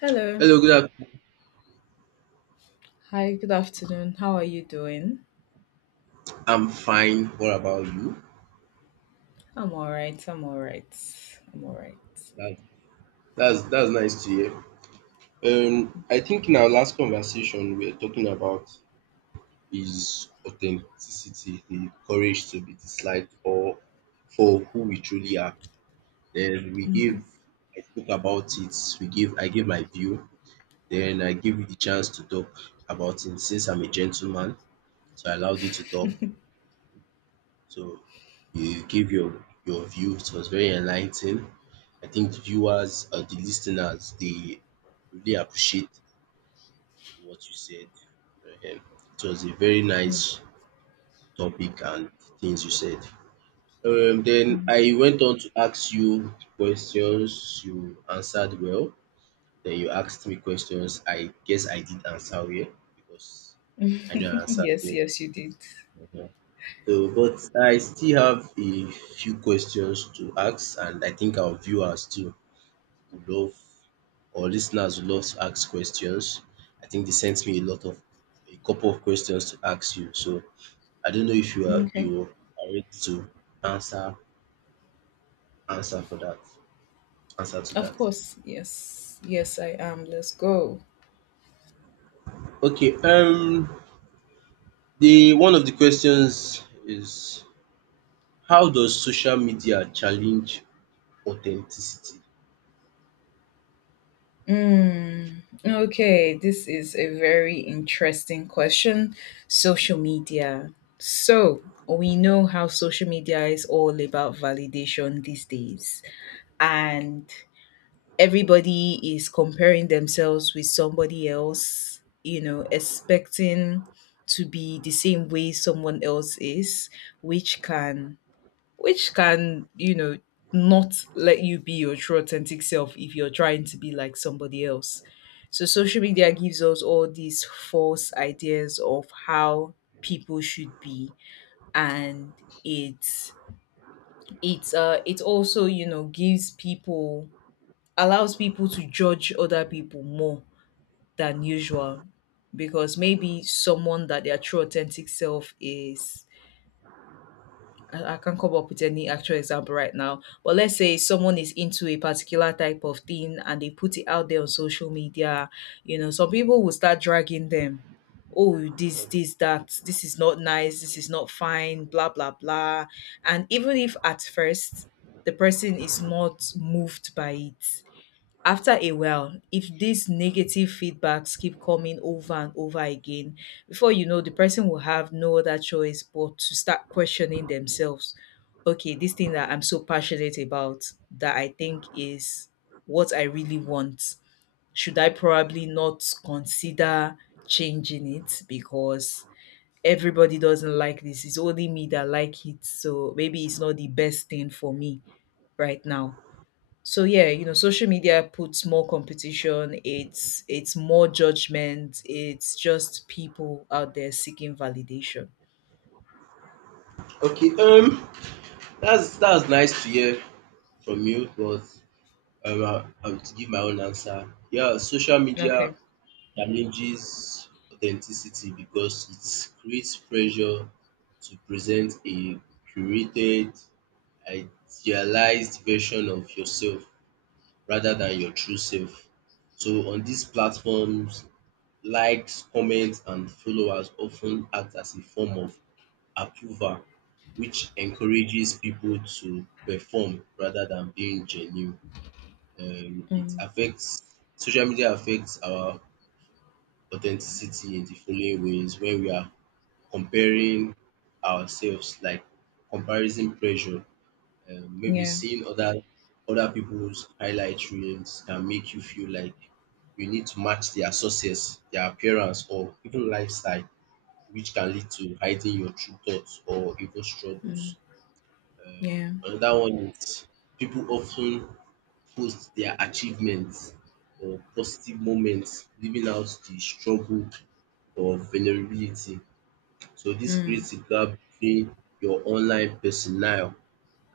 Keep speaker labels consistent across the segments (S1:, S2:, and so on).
S1: Hello.
S2: Hello, good afternoon.
S1: Hi, good afternoon. How are you doing?
S2: I'm fine. What about you?
S1: I'm all right. I'm all right. I'm all right.
S2: That, that's nice to hear. I think in our last conversation we were talking about is authenticity, the courage to be disliked or for who we truly are. Then we
S1: Mhm.
S2: give I spoke about it. We give I give my view. Then I give you the chance to talk about it. Since I'm a gentleman, so I allowed you to talk. So you give your view. It was very enlightening. I think the viewers or the listeners they really appreciate what you said. Um, it was a very nice topic and things you said. Then I went on to ask you questions. You answered well. Then you asked me questions. I guess I did answer well because I know I answered
S1: Yes,
S2: well.
S1: yes, you did.
S2: Mhm. So, but I still have a few questions to ask, and I think our viewers too would love or listeners would love to ask questions. I think they sent me a couple of questions to ask you. So I don't know if you are you
S1: Okay.
S2: are ready to answer answer for that answer to
S1: Of
S2: that.
S1: course. Yes. Yes, I am. Let's go.
S2: Okay, the one of the questions is how does social media challenge authenticity?
S1: Okay, this is a very interesting question. Social media. So, we know how social media is all about validation these days. And everybody is comparing themselves with somebody else, you know, expecting to be the same way someone else is, which can which can, you know, not let you be your true authentic self if you're trying to be like somebody else. So social media gives us all these false ideas of how people should be and it's it's it also, you know, gives people allows people to judge other people more than usual because maybe someone that their true authentic self is I can't come up with any actual example right now, but let's say someone is into a particular type of thing and they put it out there on social media, you know, some people will start dragging them. Oh, this is not nice, this is not fine, blah, blah, blah. And even if at first the person is not moved by it, after a while, if these negative feedbacks keep coming over and over again, before you know, the person will have no other choice but to start questioning themselves. Okay, this thing that I'm so passionate about that I think is what I really want, should I probably not consider changing it because everybody doesn't like this? It's only me that like it, so maybe it's not the best thing for me right now. So yeah, social media puts more competition, it's more judgment, it's just people out there seeking validation.
S2: Okay, that's nice to hear from you, but I will give my own answer. Yeah, social media
S1: Okay.
S2: damages authenticity because it creates pressure to present a curated, idealized version of yourself rather than your true self. So on these platforms, likes, comments, and followers often act as a form of approval, which encourages people to perform rather than being genuine. It
S1: Mm,
S2: affects social media affects our authenticity in the following ways when we are comparing ourselves, like comparison pressure. Maybe
S1: yeah.
S2: seeing other people's highlight reels can make you feel like you need to match their success, their appearance, or even lifestyle, which can lead to hiding your true thoughts or even
S1: Mm,
S2: struggles.
S1: yeah.
S2: Another one is people often post their achievements or positive moments, leaving out the struggle or vulnerability. So this
S1: Mm,
S2: creates a gap between your online personnel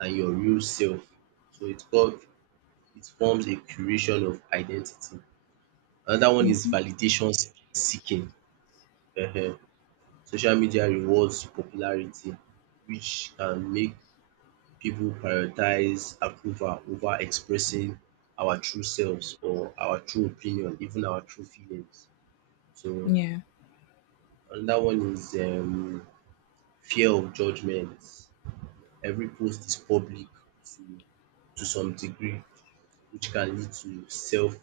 S2: and your real self. So it called it forms a curation of identity. Another one is
S1: hmm.
S2: validation seeking. um Social media rewards popularity which can make people prioritize approval over expressing our true selves or our true opinion, even our true feelings. So
S1: Yeah.
S2: another one is fear of judgement. Every post is public to to some degree, which can lead to self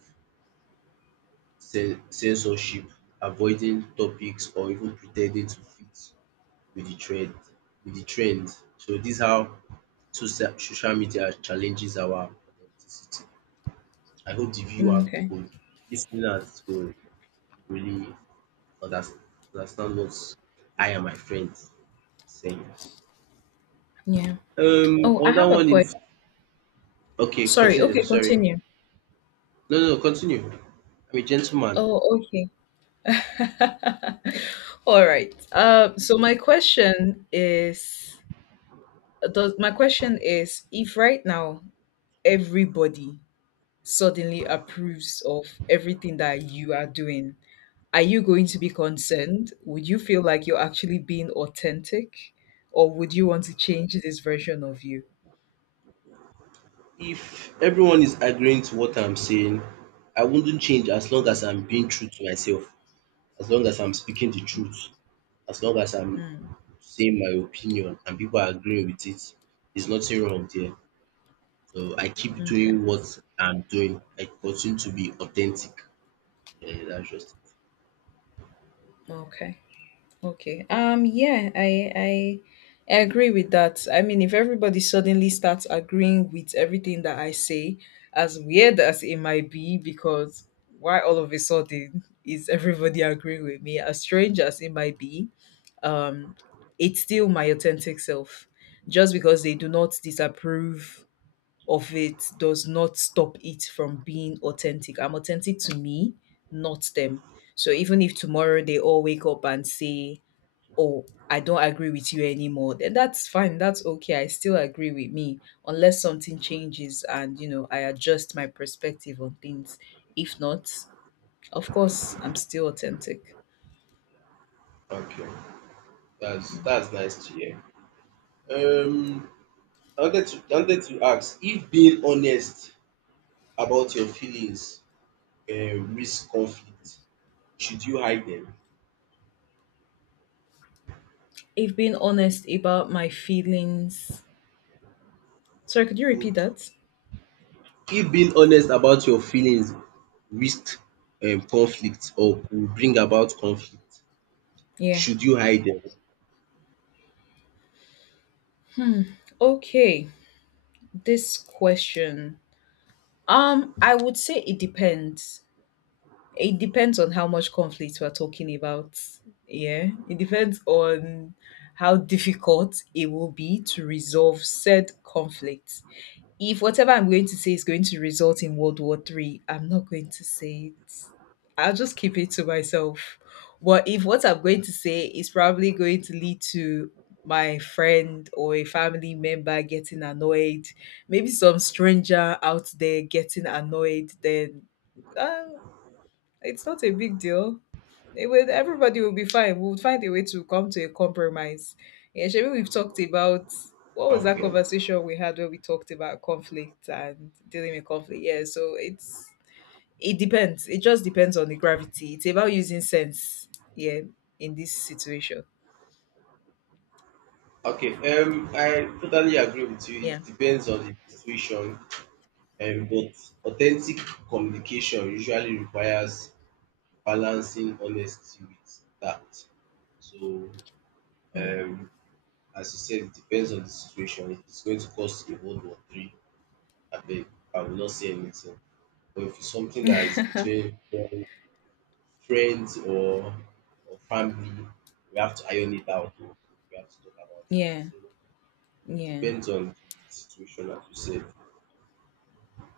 S2: censorship, avoiding topics or even pretending to fit with the trend with the trend. So this how social media challenges our authenticity. I hope the viewer
S1: Mm, okay.
S2: could lis ten could really unders- understand what I and my friends saying.
S1: Yeah. Oh, I
S2: Another
S1: have a
S2: one is
S1: question.
S2: okay,
S1: Sorry.
S2: continue,
S1: Okay,
S2: sorry.
S1: continue.
S2: No, no, continue. I'm a gentleman.
S1: Oh, okay. All right. So my question is, if right now everybody suddenly approves of everything that you are doing, are you going to be concerned? Would you feel like you're actually being authentic? Or would you want to change this version of you?
S2: If everyone is agreeing to what I'm saying, I wouldn't change as long as
S1: Mm,
S2: I'm being true to myself, as long as I'm speaking the truth, as long as I'm
S1: mm,
S2: saying my opinion and people are agreeing with it. There's nothing wrong there. So I keep
S1: okay.
S2: doing what I'm doing. I continue to be authentic. Yeah, that's just
S1: Okay. Okay. Yeah, I I agree with that. I mean, if everybody suddenly starts agreeing with everything that I say, as weird as it might be, because why all of a sudden is everybody agreeing with me? As strange as it might be, um, it's still my authentic self. Just because they do not disapprove of it does not stop it from being authentic. I'm authentic to me, not them. So even if tomorrow they all wake up and say, Oh, I don't agree with you anymore, then that's fine. That's okay. I still agree with me unless something changes and, you know, I adjust my perspective on things. If not, of course, I'm still authentic.
S2: Okay, that's nice to hear. Um, I wanted to ask if being honest about your feelings risk conflict, should you hide them?
S1: If being honest about my feelings. Sorry, could you repeat
S2: Could
S1: that?
S2: If being honest about your feelings risk conflict or could bring about conflict?
S1: Yeah.
S2: Should you hide them?
S1: Okay. This question. I would say it depends. It depends on how much conflict we're talking about. Yeah. It depends on how difficult it will be to resolve said conflict. If whatever I'm going to say is going to result in World War Three, I'm not going to say it. I'll just keep it to myself. But if what I'm going to say is probably going to lead to my friend or a family member getting annoyed, maybe some stranger out there getting annoyed, then uh, it's not a big deal. Everybody will be fine. We'll find a way to come to a compromise. Yeah, Shemi, we've talked about what was that
S2: Okay.
S1: conversation we had where we talked about conflict and dealing with conflict. Yeah, so it's it depends. It just depends on the gravity. It's about using sense. Yeah, in this situation.
S2: Okay. I totally agree with you. It
S1: Yeah.
S2: depends on the situation. But authentic communication usually requires balancing honesty with that. So um as you said, it depends on the situation. If it's going to cost a World War III, abeg, I will not say anything. Or if it's something that is
S1: Mm.
S2: between friends or family, we have to iron it out. We have to talk about it.
S1: Yeah.
S2: So it
S1: Yeah.
S2: depends on the situation, as you said.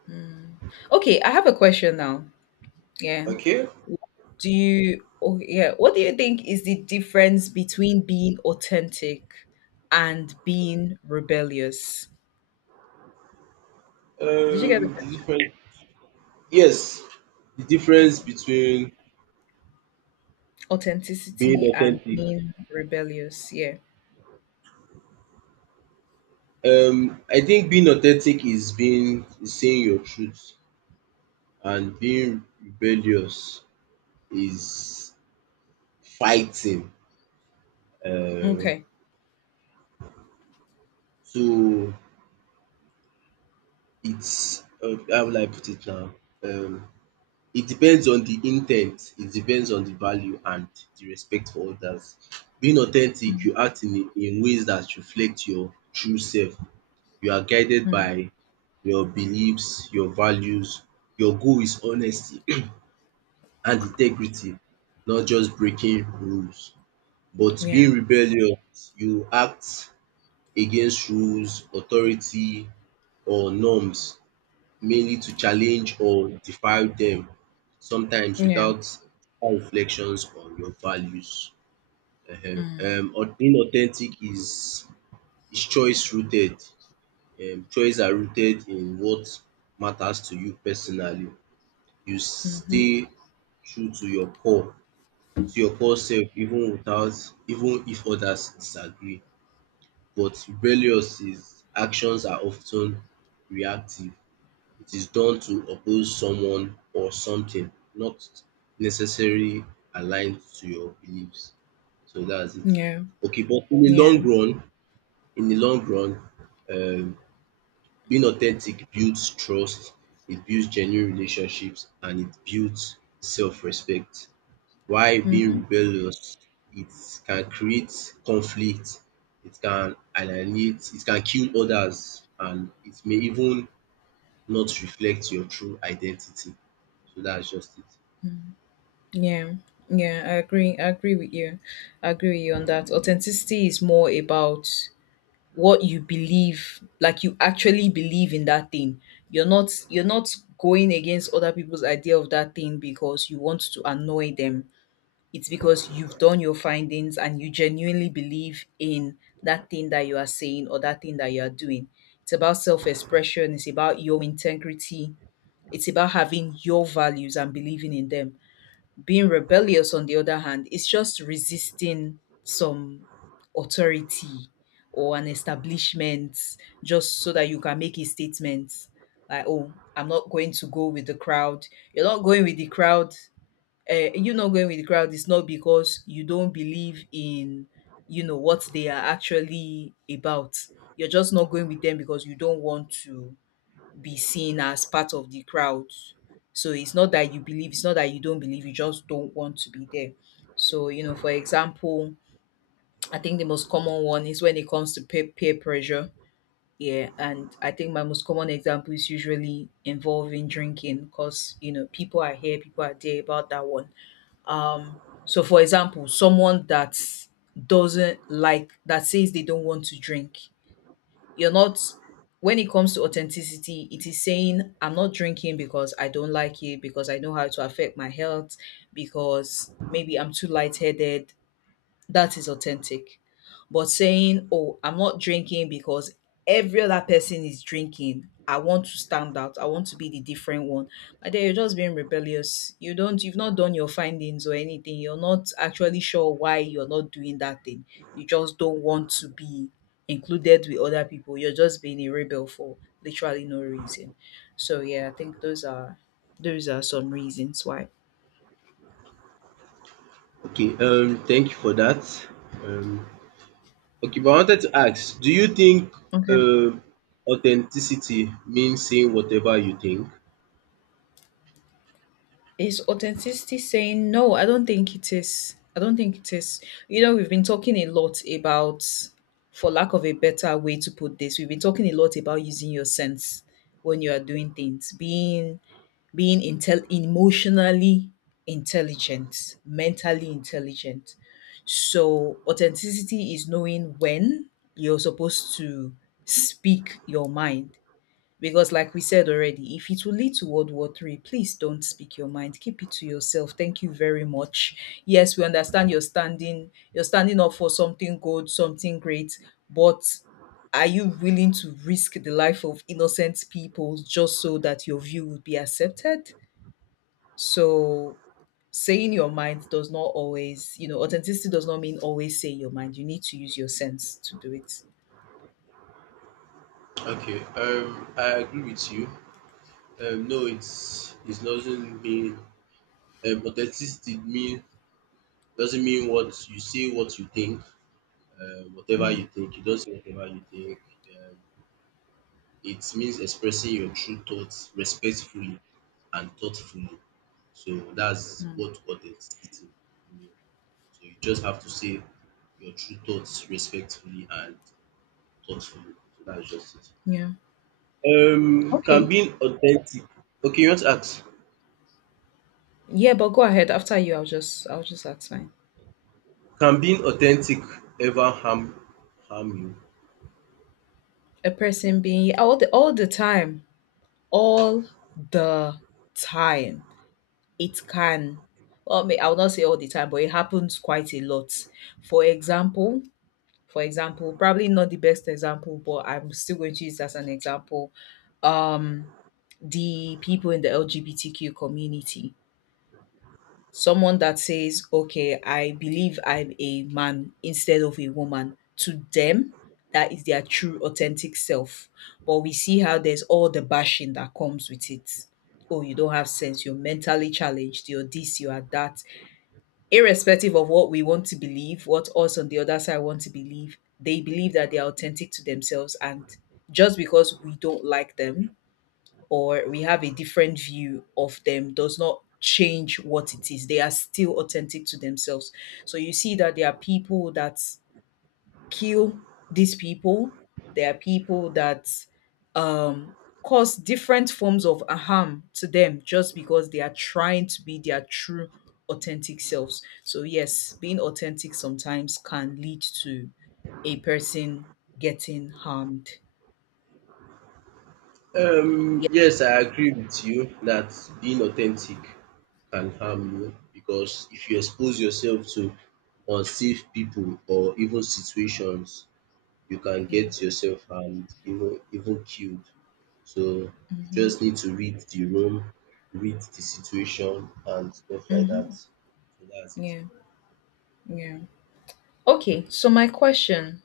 S1: Mm. Okay, I have a question now. Yeah.
S2: Okay.
S1: Do you oh yeah, what do you think is the difference between being authentic and being rebellious? Did you get the
S2: The
S1: question?
S2: difference. Yes, the difference
S1: Okay.
S2: between being
S1: Authenticity and
S2: authentic.
S1: being rebellious. Yeah.
S2: I think being authentic is being is saying your truth, and being rebellious is fighting. Um,
S1: Okay.
S2: so it's how will I put it now. um it depends on the intent. It depends on the value and the respect for others. Being authentic
S1: Mm,
S2: you act in ways that reflect your true self. You are guided
S1: mm.
S2: by your beliefs, your values. Your goal is honesty and integrity, not just breaking rules. But being
S1: Yeah.
S2: rebellious, you act against rules, authority or norms mainly to challenge or defy them, sometimes
S1: Yeah.
S2: without deeper reflections on your values. Ehen.
S1: Mm.
S2: Being authentic is choice rooted. Choice are rooted in what matters to you personally. You
S1: Hmm. Mm-hmm.
S2: stay true to your core self, even if others disagree. But rebellious is actions are often reactive. It is done to oppose someone or something not necessarily aligned to your beliefs. So that's it.
S1: Yeah.
S2: Okay, but in the long
S1: Yeah.
S2: run, in the long run, um, being authentic builds trust, it builds genuine relationships, and it builds self-respect. While being
S1: Mm-hmm.
S2: rebellious, it can create conflict, it can alienate, it can kill others, and it may even not reflect your true identity. So that's just it.
S1: Mm-hmm. Yeah. Yeah, I agree. I agree with you. I agree with you on that. Authenticity is more about what you believe, like you actually believe in that thing. You're not going against other people's idea of that thing because you want to annoy them. It's because you've done your findings and you genuinely believe in that thing that you are saying or that thing that you are doing. It's about self-expression, it's about your integrity, it's about having your values and believing in them. Being rebellious, on the other hand, is just resisting some authority or an establishment just so that you can make a statement like, oh, I'm not going to go with the crowd. You're not going with the crowd. You not going with the crowd. It's not because you don't believe in, you know, what they are actually about. You're just not going with them because you don't want to be seen as part of the crowd. So it's not that you believe, it's not that you don't believe, you just don't want to be there. So, you know, for example, I think the most common one is when it comes to peer pressure. Yeah. And I think my most common example is usually involving drinking because, you know, people are here, people are there about that one. Um, so, for example, someone that doesn't like, that says they don't want to drink, you're not when it comes to authenticity, it is saying I'm not drinking because I don't like it, because I know how to affect my health, because maybe I'm too lightheaded, that is authentic. But saying, "Oh, I'm not drinking because every other person is drinking. I want to stand out. I want to be the different one." But then you're just being rebellious. You've not done your findings or anything. You're not actually sure why you're not doing that thing. You just don't want to be included with other people. You're just being a rebel for literally no reason. So yeah, I think those are some reasons why.
S2: Okay, thank you for that. Um okay, but I wanted to ask, do you think
S1: Okay.
S2: um authenticity means saying whatever you think?
S1: Is authenticity saying no? I don't think it is. I don't think it is. You know, we've been talking a lot about, for lack of a better way to put this, we've been talking a lot about using your sense when you are doing things, being emotionally intelligent, mentally intelligent. So authenticity is knowing when you're supposed to speak your mind because like we said already, if it will lead to World War Three, please don't speak your mind. Keep it to yourself. Thank you very much. Yes, we understand you're standing up for something good, something great, but are you willing to risk the life of innocent people just so that your view would be accepted? So saying your mind does not always, you know, authenticity does not mean always say your mind. You need to use your sense to do it.
S2: Okay, I agree with you. No, it doesn't mean authenticity mean doesn't mean what you think, whatever you
S1: Mm,
S2: think, you don't say whatever you think. Um It means expressing your true thoughts respectfully and thoughtfully. So that's
S1: mm,
S2: what authenticity means. So you just have to say your true thoughts respectfully and thoughtfully. So that's just it.
S1: yeah.
S2: Can
S1: Okay.
S2: being authentic. Okay, you want to ask?
S1: Yeah, but go ahead. After you, I'll just ask mine.
S2: Can being authentic ever harm you?
S1: A person being all the time, all the time. It can. Well, I will not say all the time, but it happens quite a lot. For example, for example, probably not the best example, but I'm still going to use it as an example. Um, the people in the LGBTQ community, someone that says, okay, I believe I'm a man instead of a woman, to them, that is their true authentic self. But we see how there's all the bashing that comes with it. Oh, you don't have sense. You're mentally challenged. You're this, you are that. Irrespective of what we want to believe, what us on the other side want to believe, they believe that they are authentic to themselves. And just because we don't like them or we have a different view of them does not change what it is. They are still authentic to themselves. So you see that there are people that kill these people, there are people that um, cause different forms of harm to them just because they are trying to be their true authentic selves. So yes, being authentic sometimes can lead to a person getting harmed. Yeah.
S2: Yes, I agree with you that being authentic can harm you because if you expose yourself to unsafe people or even situations, you can
S1: Yeah.
S2: get yourself harmed, even killed. So you
S1: Mm-hmm.
S2: just need to read the room, read the situation and stuff like that.
S1: Mm-hmm.
S2: So that's it.
S1: Yeah. Yeah. Okay, so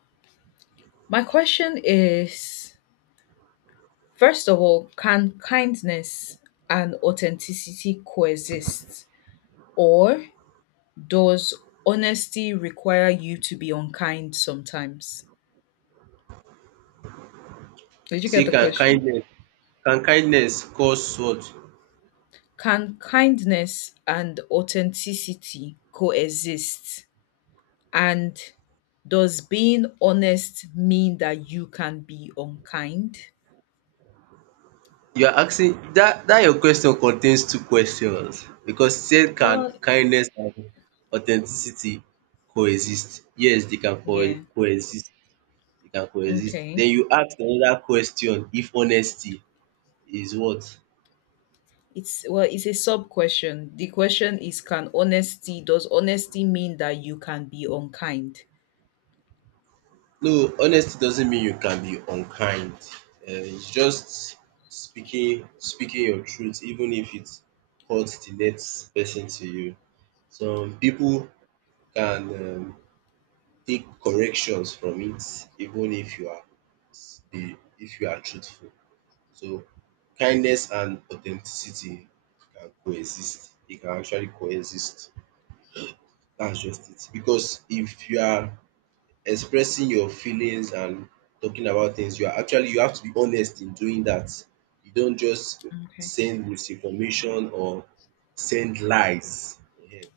S1: my question is, first of all, can kindness and authenticity coexist, or does honesty require you to be unkind sometimes? Did you get
S2: See,
S1: the
S2: can
S1: question?
S2: kindness can kindness cause what?
S1: Can kindness and authenticity coexist, and does being honest mean that you can be unkind?
S2: You are asking dat your question contains two questions because you said can
S1: Oh,
S2: kindness and authenticity coexist? Yes, dey can
S1: yeah.
S2: coexist, dey can coexist.
S1: Okay.
S2: Den you ask another question if honesty is what?
S1: It's well, it's a sub question. The question is, can honesty does honesty mean that you can be unkind?
S2: No, honesty doesn't mean you can be unkind. It's just speaking your truth even if it hurts de next person to you. Some pipu can take corrections from it even if you are s- the if you are truthful. So kindness and authenticity can coexist. They can actually coexist. That's just it. Because if you are expressing your feelings and talking about things, you are actually you have to be honest in doing that. You don't just
S1: Okay.
S2: send misinformation or send lies. Ehen.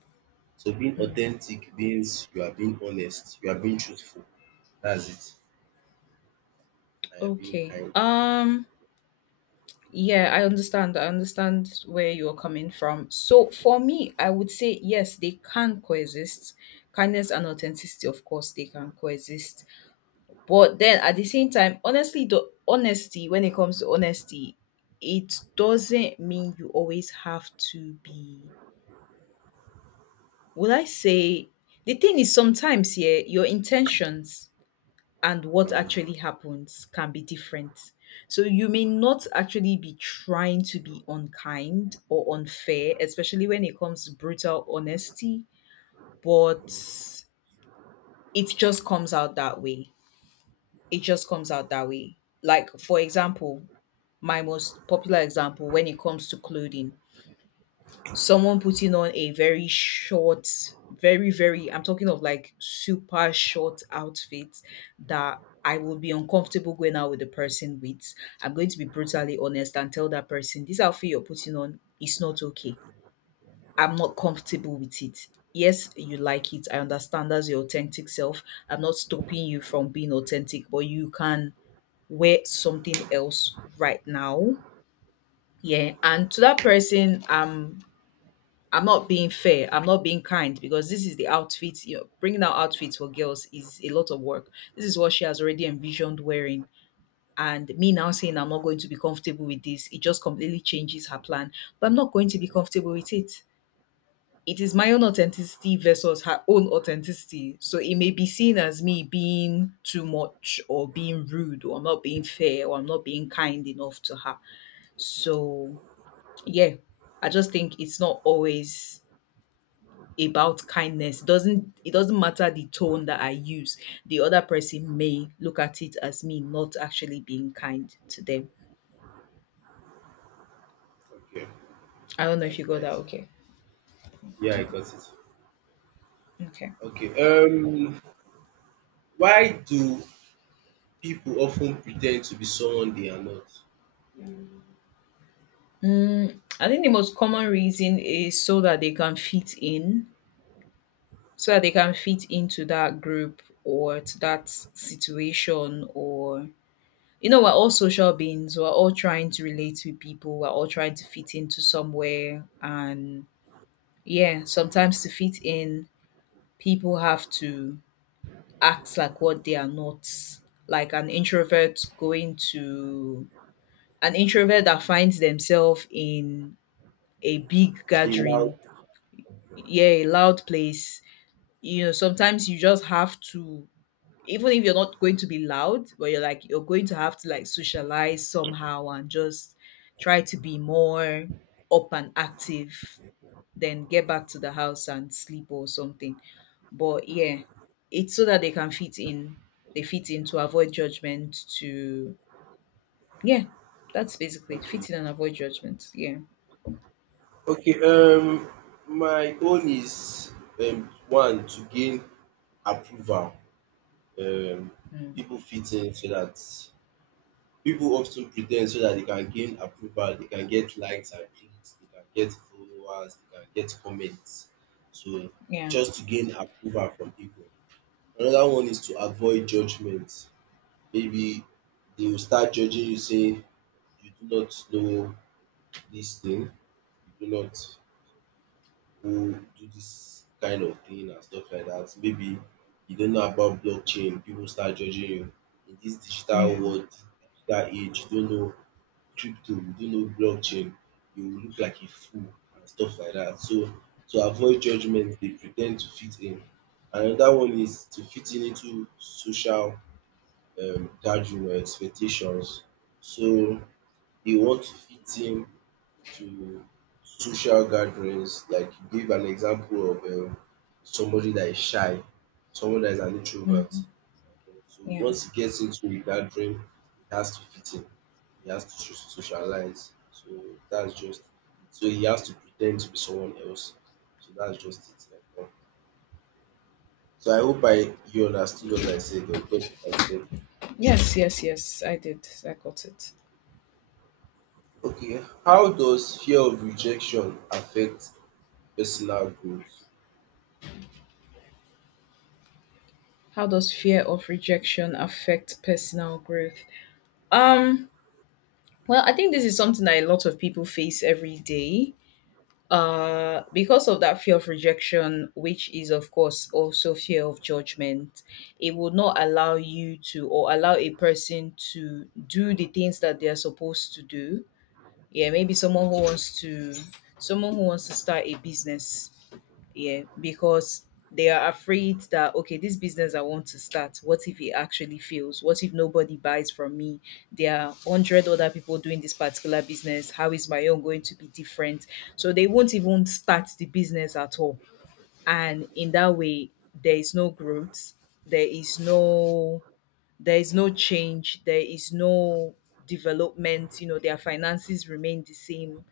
S2: So being
S1: Mm.
S2: authentic means you are being honest, you are being truthful. That's it. I being
S1: Okay.
S2: kind.
S1: Yeah, I understand. I understand where you're coming from. So for me, I would say yes, they can coexist. Kindness and authenticity, of course, they can coexist. But then at the same time, honestly, the honesty, when it comes to honesty, it doesn't mean you always have to be— Would I say— the thing is sometimes here your intentions and what
S2: Mm,
S1: actually happens can be different. So you may not actually be trying to be unkind or unfair, especially when it comes to brutal honesty, but it just comes out that way. It just comes out that way. Like for example, my most popular example, when it comes to clothing, someone putting on a very short, very, very, I'm talking of like super short outfit that I would be uncomfortable going out with the person with. I'm going to be brutally honest and tell that person, this outfit you're putting on is not okay. I'm not comfortable with it. Yes, you like it. I understand that's your authentic self. I'm not stopping you from being authentic, but you can wear something else right now. Yeah. And to that person, I'm not being fair. I'm not being kind because this is the outfit. Bringing out outfits for girls is a lot of work. This is what she has already envisioned wearing. And me now saying I'm not going to be comfortable with this, it just completely changes her plan. But I'm not going to be comfortable with it. It is my own authenticity versus her own authenticity. So it may be seen as me being too much or being rude or not being fair or I'm not being kind enough to her. So, yeah, I just think it's not always about kindness. Doesn't it doesn't matter the tone that I use. The other person may look at it as me not actually being kind to them.
S2: okay,
S1: I don't know if
S2: that's
S1: you got that.
S2: nice.
S1: Okay.
S2: Yeah, I got it.
S1: Okay.
S2: Okay. Why do people often pretend to be someone they are not?
S1: Mm, I think the most common reason is so that they can fit in, so that they can fit into that group or to that situation, or you know, we're all social beings. We're all trying to relate with people. We're all trying to fit into somewhere. And yeah, sometimes to fit in, people have to act like what they are not. Like an introvert going to— an introvert that finds themselves in a big
S2: In how?
S1: gathering, yeah, a loud place. You know, sometimes you just have to— even if you're not going to be loud, but you're like— you're going to have to like socialize somehow and just try to be more up and active, then get back to the house and sleep or something. But yeah, it's so that they can fit in. They fit in to avoid judgment. To— yeah, that's basically it.
S2: Okay.
S1: Fit in and avoid judgment. Yeah.
S2: Okay. My own is one, to gain approval. Um,
S1: Mm.
S2: people fit in so that People often pretend so that they can gain approval, they can get likes and clicks, they can get followers, they can get comments. So
S1: Yeah,
S2: just to gain approval from people. Another one is to avoid judgement. Maybe they will start judging you say you do not know this thing, you do not go do this kind of thing and stuff like that. Maybe you don't know about blockchain, people start judging you. In this digital
S1: yeah.
S2: world, digital age, you don't know crypto, you don't know blockchain, you will look like a fool and stuff like that. So to avoid judgment, they pretend to fit in. Another one is to fit in into social gathering or expectations. So they want to fit in to social gatherings. Like you gave an example of somebody that is shy, someone that is an introvert.
S1: Hmm.
S2: So
S1: Yeah.
S2: once he gets into a gathering, he has to fit in. He has to socialize. So that's just it. So he has to pretend to be someone else. So that's just it. Like, yeah. So I hope I you understood what I said or got what I said.
S1: Yes, yes, yes. I did. I got it.
S2: Okay. How does fear of rejection affect personal growth?
S1: How does fear of rejection affect personal growth? Um. Well, I think this is something that a lot of people face every day because of that fear of rejection, which is of course also fear of judgment. It would not allow you to, or allow a person to do the things that they are supposed to do. Yeah, maybe someone who wants to— someone who wants to start a business. Yeah, because they are afraid that, okay, this business I want to start, what if it actually fails? What if nobody buys from me? There are 100 other people doing this particular business. How is my own going to be different? So they won't even start the business at all, and in that way there is no growth. There is no— there is no change. There is no development. You know, their finances remain the same.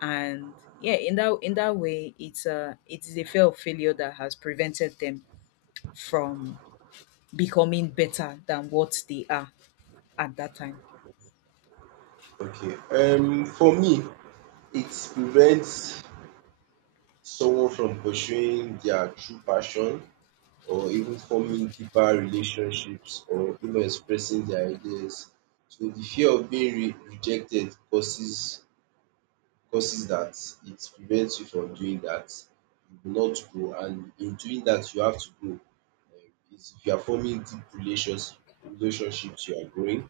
S1: And yeah, in that— in that way, it's a— it is a fear of failure that has prevented them from becoming better than what they are at that time.
S2: Okay. For me, it prevents someone from pursuing their true passion or even forming deeper relationships or expressing their ideas. So the fear of being re rejected causes that, it prevents you from doing that. You will not grow and in doing that you have to grow. Is if you are forming deep relationships you are growing.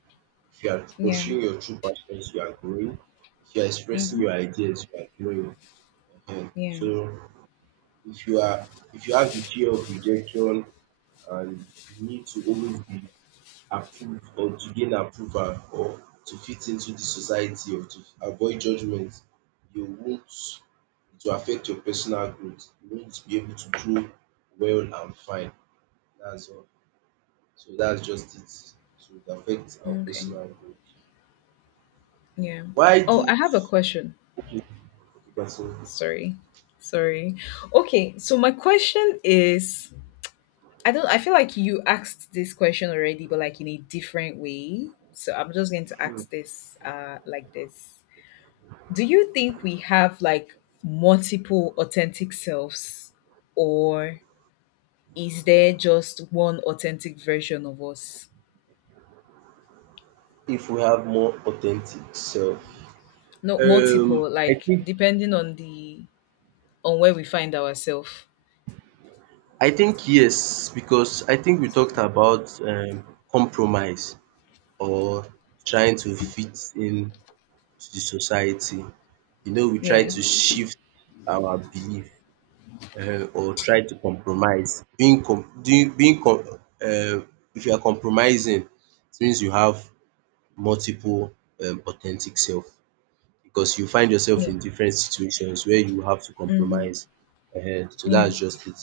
S2: If you are
S1: Yeah.
S2: pursuing your true passions you are growing. If you are expressing your
S1: Mm-hmm.
S2: ideas you are growing. Ehen.
S1: Yeah.
S2: So if you have the fear of rejection and the need to always be approve or to gain approval or to fit into the society or to avoid judgement, you won't it will affect your personal growth. You won't be able to grow well and fine. That's all. So that's just it. So it affects our
S1: Okay.
S2: personal growth.
S1: Yeah.
S2: Why
S1: Oh,
S2: do
S1: I have a question.
S2: Okay, okay, continue.
S1: Sorry. Sorry. Okay, so my question is, I don't I feel like you asked this question already, but like in a different way. So I'm just going to ask this like this. Do you think we have like multiple authentic selves, or is there just one authentic version of us?
S2: If we have more authentic self.
S1: No, multiple,
S2: Um I
S1: like
S2: think
S1: depending on the— on where we find ourselves.
S2: I think yes because I think we talked about compromise. Or trying to fit in to the society. You know, we try
S1: Yeah.
S2: to shift our belief or try to compromise. Being com doing being com um if you are compromising, it means you have multiple authentic self because you find yourself
S1: Yeah.
S2: in different situations where you have to
S1: Mm-hmm.
S2: compromise. So
S1: Yeah.
S2: that's just it.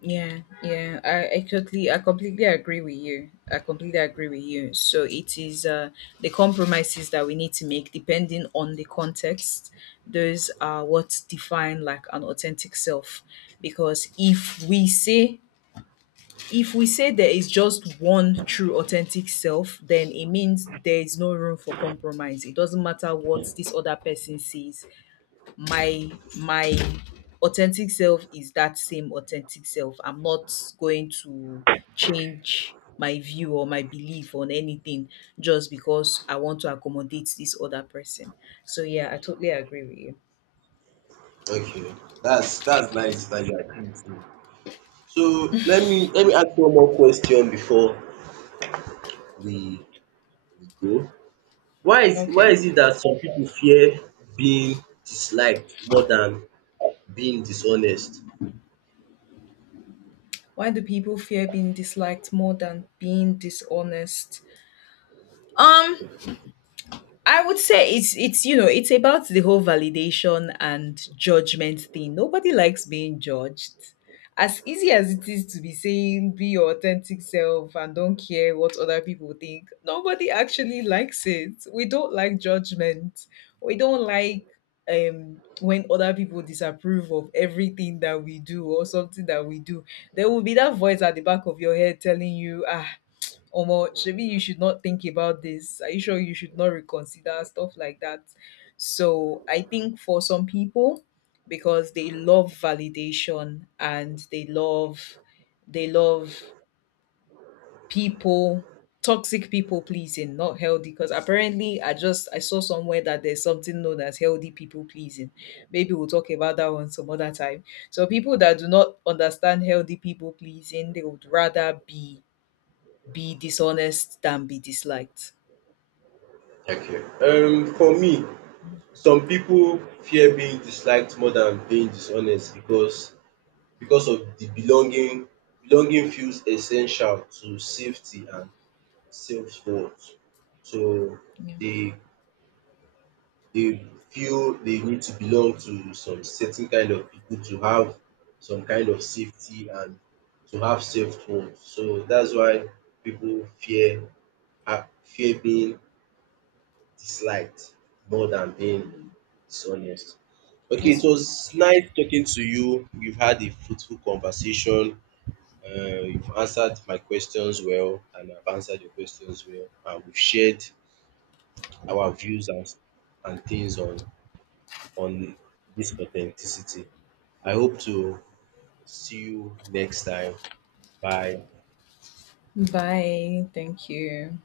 S1: Yeah, yeah, I totally— I completely agree with you. I completely agree with you. So it is the compromises that we need to make depending on the context. Those are what define like an authentic self. Because if we say there is just one true authentic self, then it means there is no room for compromise. It doesn't matter what this other person sees. My my authentic self is that same authentic self. I'm not going to change my view or my belief on anything just because I want to accommodate this other person. So yeah, I totally agree with you.
S2: Okay, that's nice that you agree with. So let me ask one more question before we grow. Why is why
S1: Okay.
S2: is it that some people fear being disliked more than being dishonest?
S1: Why do people fear being disliked more than being dishonest? Um I would say it's you know it's about the whole validation and judgment thing. Nobody likes being judged. As easy as it is to be saying be your authentic self and don't care what other people think, nobody actually likes it. We don't like judgment. We don't like when other people disapprove of everything that we do or something that we do. There will be that voice at the back of your head telling you, ah, Omo, maybe you should not think about this. Are you sure? You should not reconsider, stuff like that? So I think for some people, because they love validation and they love— they love people, toxic people pleasing, not healthy. Because apparently I saw somewhere that there's something known as healthy people pleasing. Maybe we'll talk about that one some other time. So people that do not understand healthy people pleasing, they would rather be— be dishonest than be disliked.
S2: Okay, for me, some people fear being disliked more than being dishonest because of the belonging feels essential to safety and self worth. So
S1: Yeah.
S2: dey They feel they need to belong to some certain kind of people to have some kind of safety and to have safe home. So that's why people fear fear being disliked more than being dishonest. Okay, it
S1: This one.
S2: was nice talking to you. We've had a fruitful conversation. You've answered my questions well, and I've answered your questions well. And we've shared our views and things on this authenticity. I hope to see you next time. Bye.
S1: Bye. Thank you.